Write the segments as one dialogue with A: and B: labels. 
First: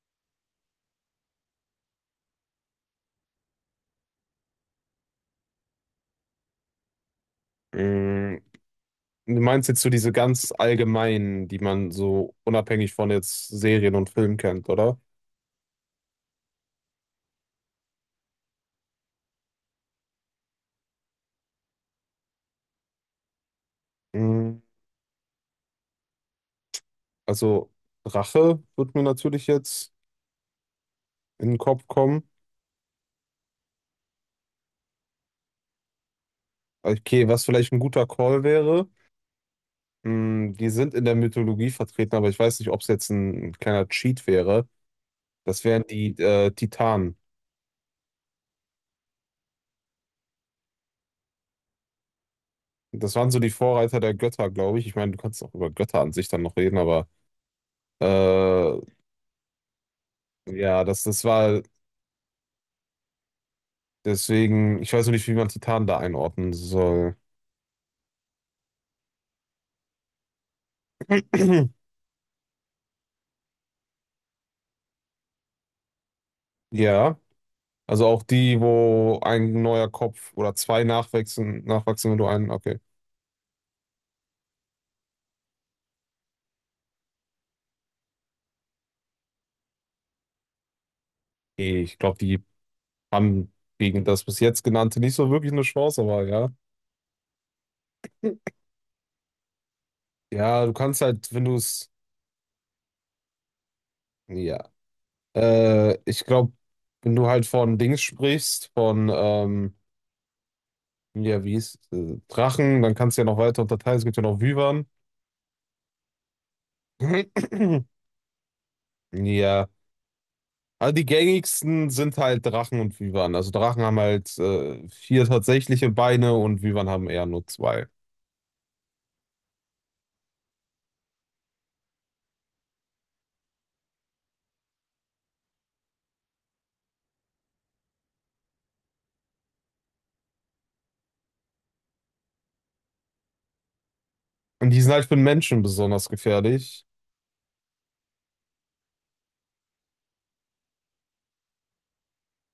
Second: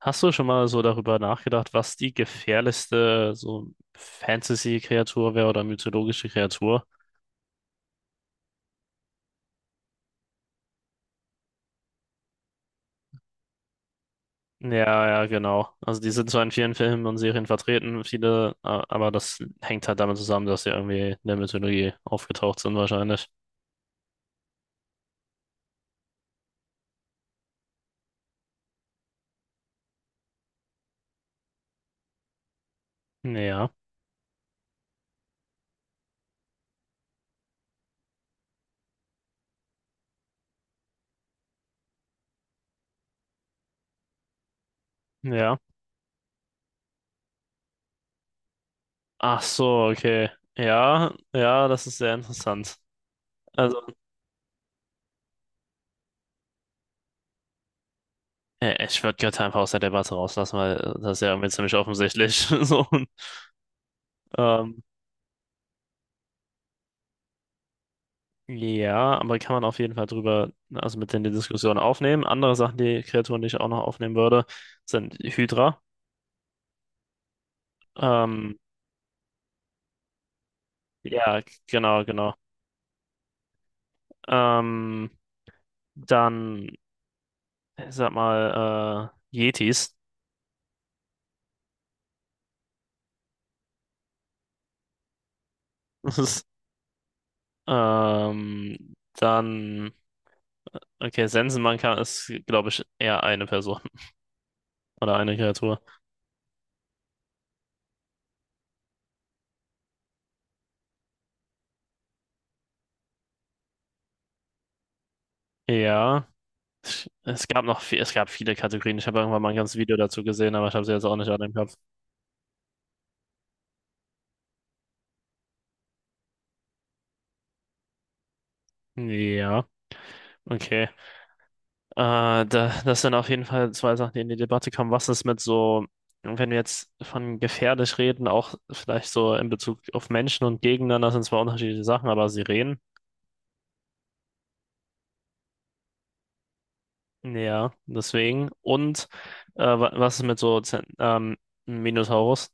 A: Hast du schon mal so darüber nachgedacht, was die gefährlichste so Fantasy-Kreatur wäre oder mythologische Kreatur?
B: Mm, Du meinst jetzt so diese ganz allgemeinen, die man so unabhängig von jetzt Serien und Filmen kennt, oder?
A: Ja, ja, genau. Also die sind zwar in vielen Filmen und Serien vertreten, viele, aber das hängt halt damit zusammen, dass sie irgendwie in der Mythologie aufgetaucht sind wahrscheinlich.
B: Mm, Also Rache wird mir natürlich jetzt in den Kopf kommen.
A: Ja,
B: Okay, was vielleicht ein guter Call wäre, die sind in der Mythologie vertreten, aber ich weiß nicht, ob es jetzt ein kleiner Cheat wäre.
A: ja.
B: Das wären die Titanen.
A: Ach so, okay. Ja, ja, das ist sehr interessant.
B: Das waren so die
A: Also,
B: Vorreiter der Götter, glaube ich. Ich meine, du kannst auch über Götter an sich dann noch reden, aber äh,
A: ich würde Götter einfach aus der Debatte rauslassen, weil
B: ja,
A: das ist
B: das
A: ja irgendwie
B: war.
A: ziemlich offensichtlich. So,
B: Deswegen,
A: ähm,
B: ich weiß noch nicht, wie man Titan da einordnen soll.
A: ja, aber kann man auf jeden Fall drüber, ne, also mit in die Diskussion aufnehmen. Andere Sachen, die Kreaturen, die ich auch noch aufnehmen würde, sind Hydra.
B: Ja,
A: Mhm.
B: also auch die, wo ein neuer Kopf oder zwei
A: Ja,
B: nachwachsen,
A: genau,
B: nachwachsen und du
A: genau.
B: einen, okay.
A: Ähm, dann, ich sag mal, Yetis.
B: Nee, ich glaube, die haben gegen das bis jetzt genannte nicht so wirklich eine Chance, aber ja.
A: Dann,
B: Ja, du kannst
A: okay,
B: halt, wenn du
A: Sensenmann
B: es,
A: kann, ist, glaube ich, eher eine Person
B: ja.
A: oder eine Kreatur.
B: Ich glaube, wenn du halt von Dings sprichst, von, ja, wie ist, Drachen, dann kannst du ja noch weiter unterteilen, es gibt ja noch Wyvern.
A: Ja, es gab noch viel, es gab viele Kategorien. Ich habe irgendwann mal ein
B: Ja.
A: ganzes Video dazu gesehen, aber ich habe
B: Also
A: sie jetzt
B: die
A: auch nicht an dem Kopf.
B: gängigsten sind halt Drachen und Wyvern. Also Drachen haben halt vier tatsächliche Beine und Wyvern haben eher nur zwei.
A: Ja, okay. Äh, da, das sind auf jeden Fall zwei Sachen, die in die Debatte kamen. Was ist mit so, wenn wir jetzt von gefährlich reden, auch vielleicht so in Bezug auf Menschen und Gegeneinander, das sind zwar unterschiedliche Sachen, aber Sirenen,
B: Und die sind halt für den Menschen besonders gefährlich.
A: ja, deswegen. Und was ist mit so Minotaurus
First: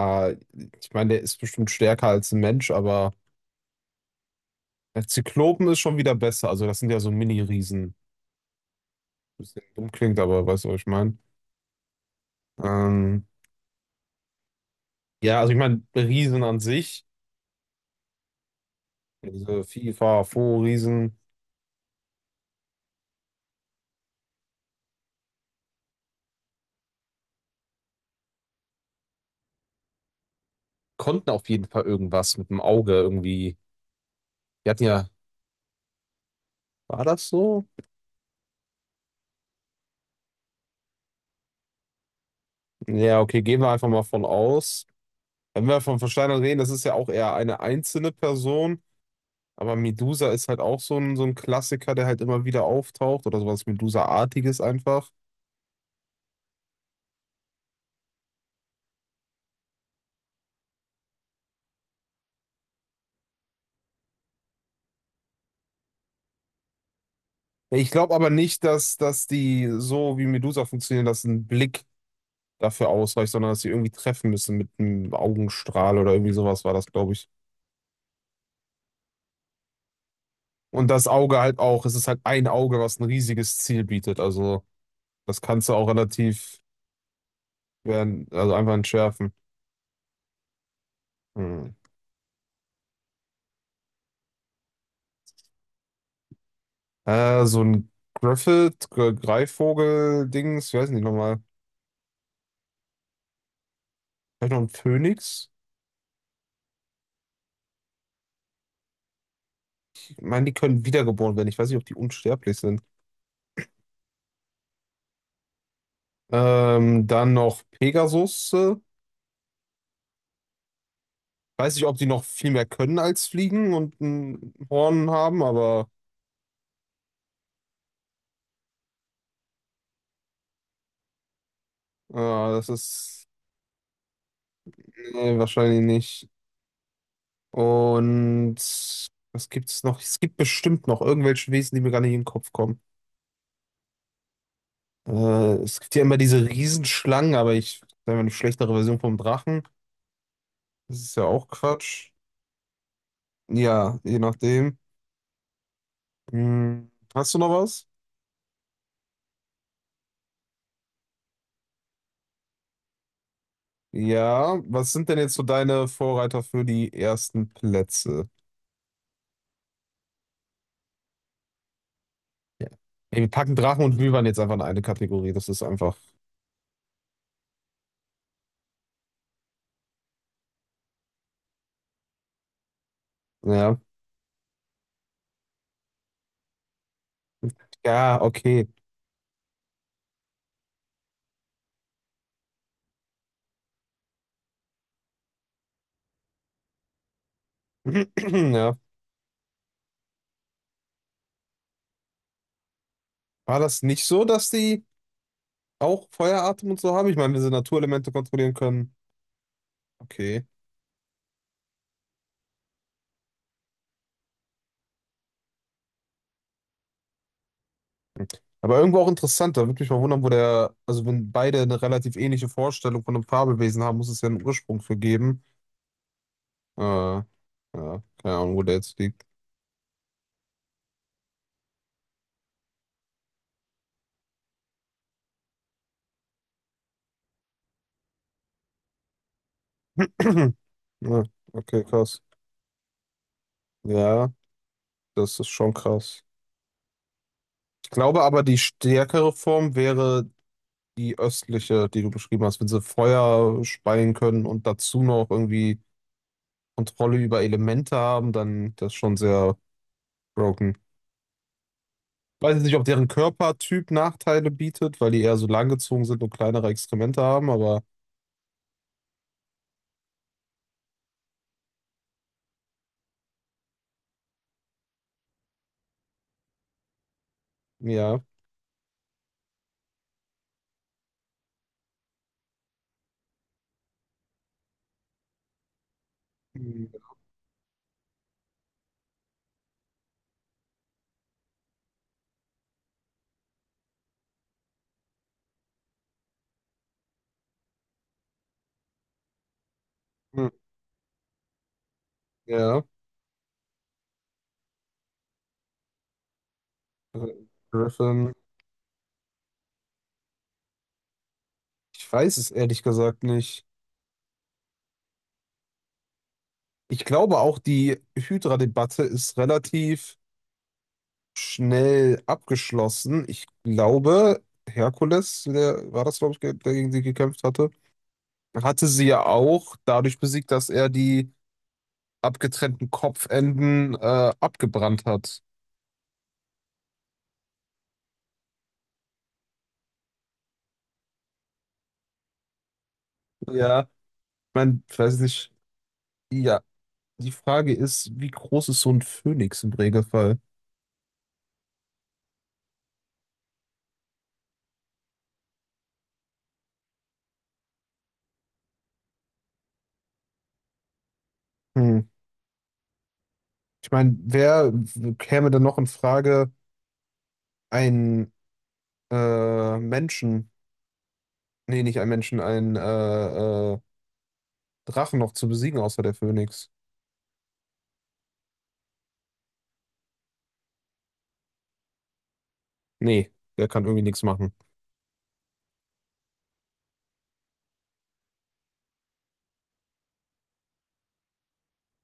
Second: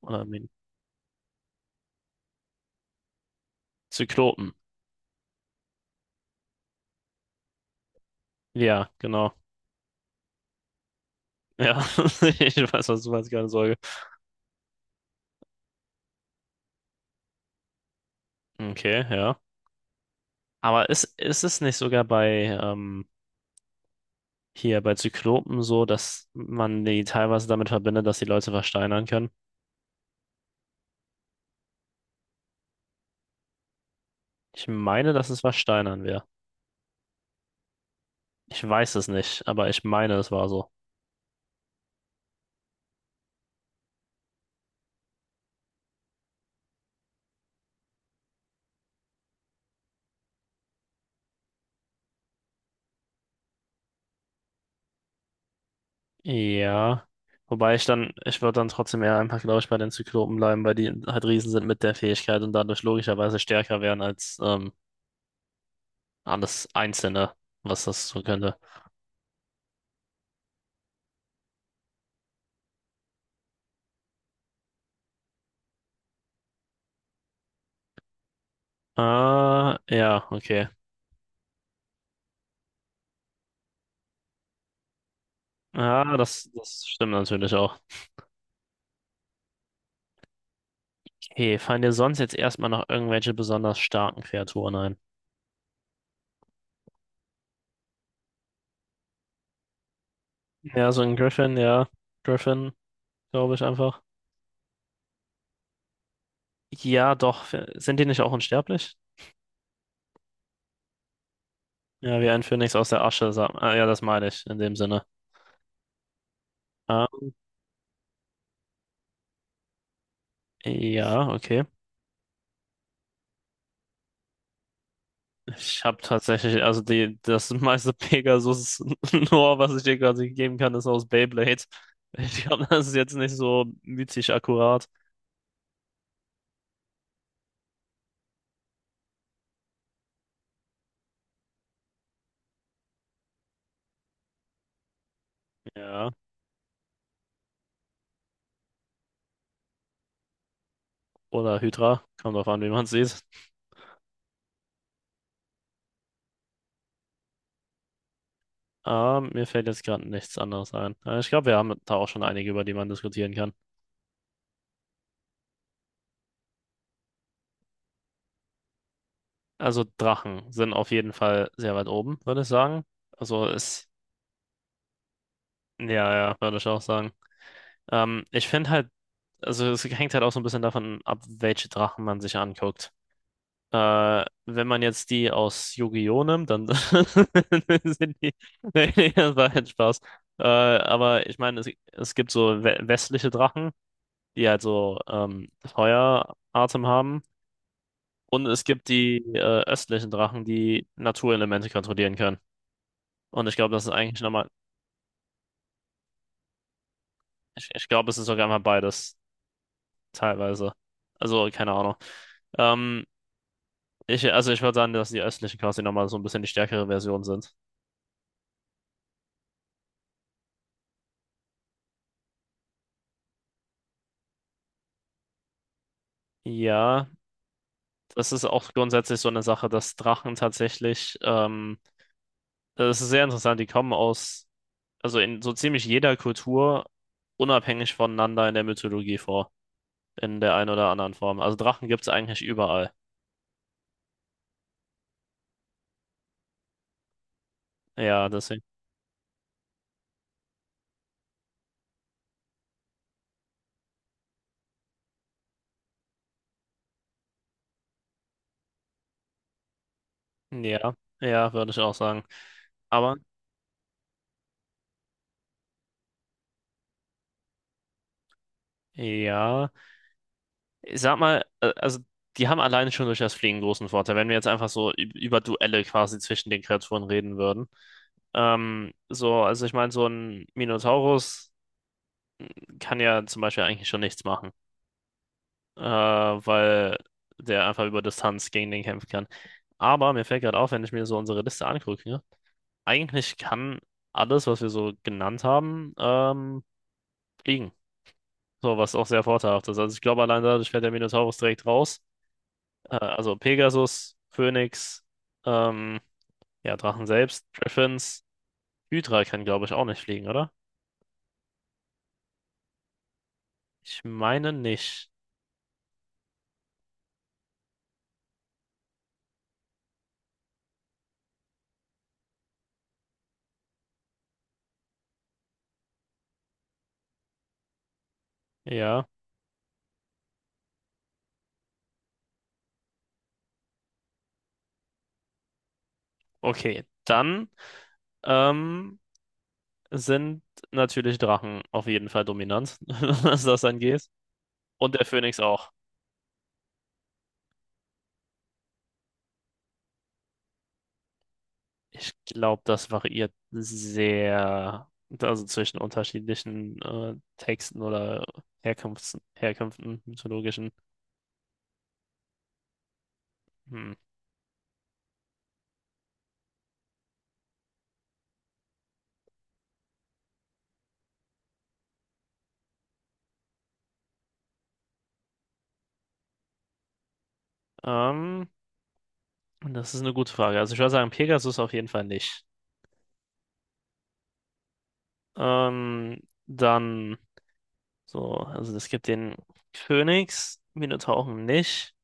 A: oder Min
B: ich meine, der ist bestimmt stärker als ein Mensch, aber
A: Zyklopen?
B: der Zyklopen ist schon wieder besser. Also das sind ja so Mini-Riesen.
A: Ja, genau.
B: Bisschen dumm klingt, aber weißt du, was ich meine?
A: Ja, ich weiß, was du
B: Ähm,
A: meinst, keine Sorge.
B: ja, also ich meine, Riesen an sich,
A: Okay, ja.
B: diese FIFA,
A: Aber ist,
B: Fo-Riesen,
A: ist es nicht sogar bei hier bei Zyklopen so, dass man die teilweise damit verbindet, dass die Leute versteinern können.
B: konnten auf jeden Fall irgendwas mit dem Auge irgendwie.
A: Ich
B: Die hatten ja,
A: meine, dass es versteinern wäre.
B: war das so?
A: Ich weiß es nicht, aber ich meine, es war so.
B: Ja, okay, gehen wir einfach mal von aus. Wenn wir von Versteinern reden, das ist ja auch eher eine einzelne Person, aber Medusa ist halt auch so ein Klassiker, der halt immer wieder auftaucht oder sowas Medusa-artiges einfach.
A: Ja. Wobei ich dann, ich würde dann trotzdem eher einfach, glaube ich, bei den Zyklopen bleiben, weil die halt Riesen sind mit der Fähigkeit und dadurch logischerweise stärker wären als alles Einzelne, was
B: Ich
A: das
B: glaube
A: so
B: aber
A: könnte.
B: nicht, dass die so wie Medusa funktionieren, dass ein Blick dafür ausreicht, sondern dass sie irgendwie treffen müssen mit einem Augenstrahl oder irgendwie sowas war das, glaube ich.
A: Ah, ja, okay.
B: Und das Auge halt auch, es ist halt ein Auge, was ein riesiges Ziel bietet. Also das kannst du auch
A: Ah, das,
B: relativ,
A: das stimmt natürlich auch.
B: werden, also einfach entschärfen.
A: Okay,
B: Hm.
A: fallen dir sonst jetzt erstmal noch irgendwelche besonders starken Kreaturen ein?
B: So ein Griffith, Greifvogel-Dings, wie
A: Ja,
B: heißen die
A: so ein
B: nochmal?
A: Griffin, ja. Griffin, glaube ich einfach.
B: Vielleicht noch ein Phönix?
A: Ja, doch. Sind die nicht auch unsterblich?
B: Ich meine, die können wiedergeboren werden. Ich weiß nicht, ob die
A: Ja, wie ein
B: unsterblich
A: Phönix
B: sind.
A: aus der Asche. Sagt, ah, ja, das meine ich in dem Sinne. Ah,
B: Dann noch Pegasus.
A: ja, okay.
B: Weiß nicht, ob die noch viel mehr können als fliegen und ein Horn haben,
A: Ich
B: aber
A: habe tatsächlich, also die, das meiste Pegasus-Lore, was ich dir gerade geben kann, ist aus Beyblade. Ich glaube,
B: das
A: das ist jetzt
B: ist
A: nicht so mythisch akkurat.
B: nee, wahrscheinlich nicht. Und was gibt's noch? Es gibt bestimmt noch irgendwelche Wesen, die mir gar nicht in den Kopf kommen. Äh, es gibt ja
A: Ja.
B: immer diese Riesenschlangen, aber ich, sagen wir, eine schlechtere Version vom Drachen. Das ist ja auch
A: Oder Hydra.
B: Quatsch.
A: Kommt drauf an, wie man sieht.
B: Ja, je nachdem. Hm, hast du noch was?
A: Ah, mir fällt jetzt gerade nichts anderes ein. Ich glaube, wir haben da auch schon einige, über die man diskutieren kann.
B: Ja, was sind denn jetzt so deine Vorreiter für die ersten Plätze?
A: Also Drachen sind auf jeden Fall sehr weit oben, würde ich
B: Ja.
A: sagen.
B: Ey, wir
A: Also
B: packen Drachen
A: ist,
B: und Wyvern jetzt einfach in eine Kategorie. Das ist einfach.
A: ja, ja, würde ich auch sagen. Ich finde halt, also es hängt halt auch so ein bisschen davon ab, welche Drachen man sich anguckt.
B: Ja.
A: Wenn man jetzt die aus Yu-Gi-Oh! Nimmt, dann sind
B: Ja,
A: die,
B: okay.
A: nee, das war halt Spaß. Aber ich meine, es gibt so westliche Drachen, die halt so Feueratem haben. Und es
B: Ja.
A: gibt die östlichen Drachen, die Naturelemente kontrollieren können. Und ich
B: War
A: glaube,
B: das
A: das ist
B: nicht
A: eigentlich
B: so,
A: nochmal,
B: dass die auch Feueratem und so haben? Ich meine, wenn sie
A: ich glaube,
B: Naturelemente
A: es ist sogar
B: kontrollieren
A: mal
B: können.
A: beides,
B: Okay.
A: teilweise. Also, keine Ahnung. Ähm, ich, also ich würde sagen, dass die östlichen quasi nochmal so ein bisschen die stärkere Version sind.
B: Aber irgendwo auch interessant. Da würde mich mal wundern, wo der. Also, wenn beide eine relativ ähnliche Vorstellung von einem Fabelwesen haben, muss es ja einen Ursprung für geben.
A: Ja,
B: Ah, ja,
A: das
B: keine
A: ist
B: Ahnung, wo
A: auch
B: der jetzt
A: grundsätzlich
B: liegt.
A: so eine Sache, dass Drachen tatsächlich, das ist sehr interessant, die kommen aus, also in so ziemlich jeder Kultur unabhängig voneinander in der Mythologie vor, in der einen oder anderen
B: Ja,
A: Form. Also
B: okay,
A: Drachen gibt es
B: krass.
A: eigentlich überall.
B: Ja, das ist schon krass. Ich glaube
A: Ja,
B: aber, die
A: deswegen.
B: stärkere Form wäre die östliche, die du beschrieben hast. Wenn sie Feuer speien können und dazu noch irgendwie Kontrolle über Elemente haben, dann das ist schon sehr broken.
A: Ja, ja, würde ich auch sagen.
B: Weiß jetzt nicht, ob deren
A: Aber
B: Körpertyp Nachteile bietet, weil die eher so langgezogen sind und kleinere Exkremente haben, aber
A: ja. Ich sag mal, also die haben alleine schon durch das Fliegen großen Vorteil, wenn wir jetzt einfach so über Duelle quasi zwischen den Kreaturen reden würden.
B: ja.
A: So, also ich meine, so ein Minotaurus kann ja zum Beispiel eigentlich schon nichts machen,
B: Hm,
A: weil der einfach über Distanz gegen den kämpfen kann. Aber mir fällt gerade auf, wenn ich mir so unsere Liste angucke, ne? Eigentlich kann alles, was wir so genannt haben, fliegen. So, was auch sehr vorteilhaft ist. Also ich glaube, allein dadurch fällt der Minotaurus direkt raus.
B: ja,
A: Also Pegasus, Phönix, ähm, ja, Drachen
B: äh,
A: selbst, Griffins.
B: Griffin.
A: Hydra kann, glaube ich, auch nicht fliegen, oder?
B: Ich weiß es ehrlich gesagt nicht.
A: Ich meine nicht.
B: Ich glaube auch, die Hydra-Debatte ist relativ schnell abgeschlossen. Ich glaube, Herkules, der war das, glaube ich, der gegen sie gekämpft hatte, hatte sie
A: Ja,
B: ja auch dadurch besiegt, dass er die abgetrennten Kopfenden abgebrannt hat.
A: okay. Dann ähm, sind natürlich Drachen auf jeden Fall dominant, was das
B: Ja, ich
A: angeht.
B: mein,
A: Und
B: ich
A: der
B: weiß
A: Phönix
B: nicht.
A: auch.
B: Ja, die Frage ist, wie groß ist so ein Phönix im Regelfall?
A: Ich glaube, das variiert sehr, also zwischen unterschiedlichen Texten oder Herkunfts Herkünften, mythologischen.
B: Hm. Ich
A: Hm.
B: meine, wer käme denn noch in Frage, einen Menschen? Nee, nicht ein Menschen, einen Drachen noch zu besiegen, außer der Phönix.
A: Ähm, das ist eine gute Frage. Also ich würde sagen, Pegasus auf jeden Fall nicht.
B: Nee, der kann irgendwie nichts machen.
A: Ähm, dann so, also es gibt den Phönix, Minotauren nicht.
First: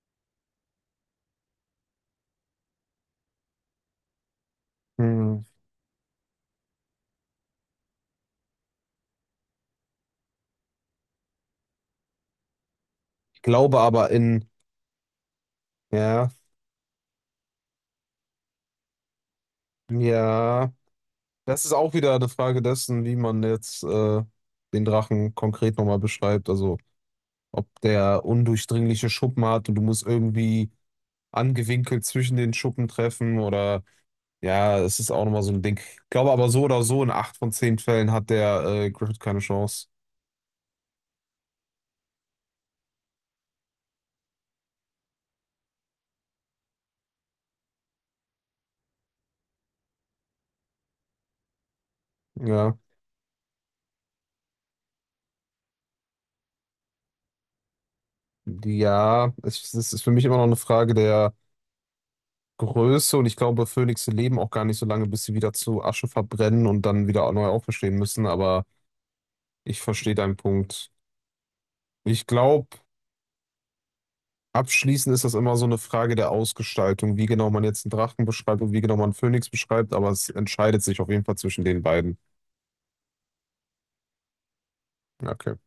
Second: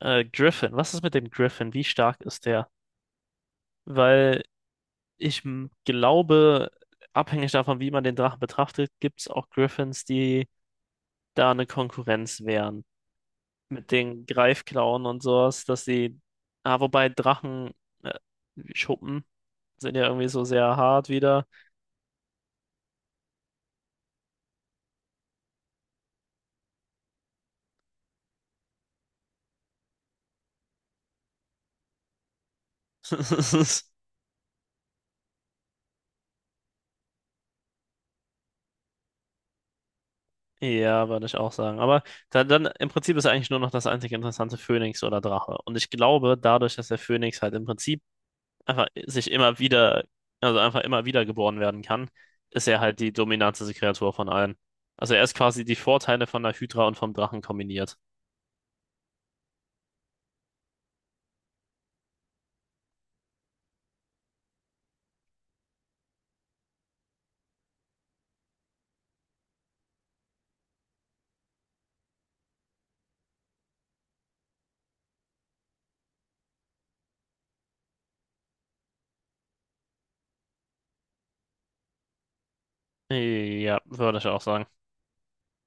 A: Griffin, was ist mit dem Griffin? Wie stark ist der? Weil
B: Hm.
A: ich glaube, abhängig davon, wie man den Drachen betrachtet, gibt es auch Griffins, die da eine Konkurrenz wären.
B: Ich glaube
A: Mit
B: aber
A: den
B: in,
A: Greifklauen und sowas, dass die,
B: ja,
A: ah, wobei Drachen, äh, Schuppen sind ja irgendwie so
B: ja,
A: sehr hart wieder.
B: das ist auch wieder eine Frage dessen, wie man jetzt den Drachen konkret nochmal beschreibt. Also, ob der undurchdringliche Schuppen hat und du musst irgendwie angewinkelt zwischen den Schuppen treffen oder, ja, es ist auch nochmal so ein Ding. Ich glaube aber so oder so, in 8 von 10 Fällen hat der Griffith keine Chance.
A: Ja, würde ich auch sagen. Aber da, dann im Prinzip ist eigentlich nur noch das einzige interessante Phönix oder Drache. Und ich glaube, dadurch, dass der Phönix halt im Prinzip einfach sich immer wieder, also einfach immer wieder geboren werden kann, ist
B: Ja.
A: er halt die dominanteste Kreatur von allen. Also er ist quasi die Vorteile von der Hydra und vom Drachen kombiniert.
B: Ja, es ist für mich immer noch eine Frage der Größe und ich glaube, Phönixe leben auch gar nicht so lange, bis sie wieder zu Asche verbrennen und dann wieder neu auferstehen müssen, aber ich verstehe deinen Punkt. Ich glaube, abschließend ist das immer so eine Frage der Ausgestaltung, wie genau man jetzt einen Drachen beschreibt und wie genau man einen Phönix beschreibt, aber es entscheidet sich auf jeden Fall zwischen den beiden.
A: Ja, würde ich auch sagen.
B: Okay.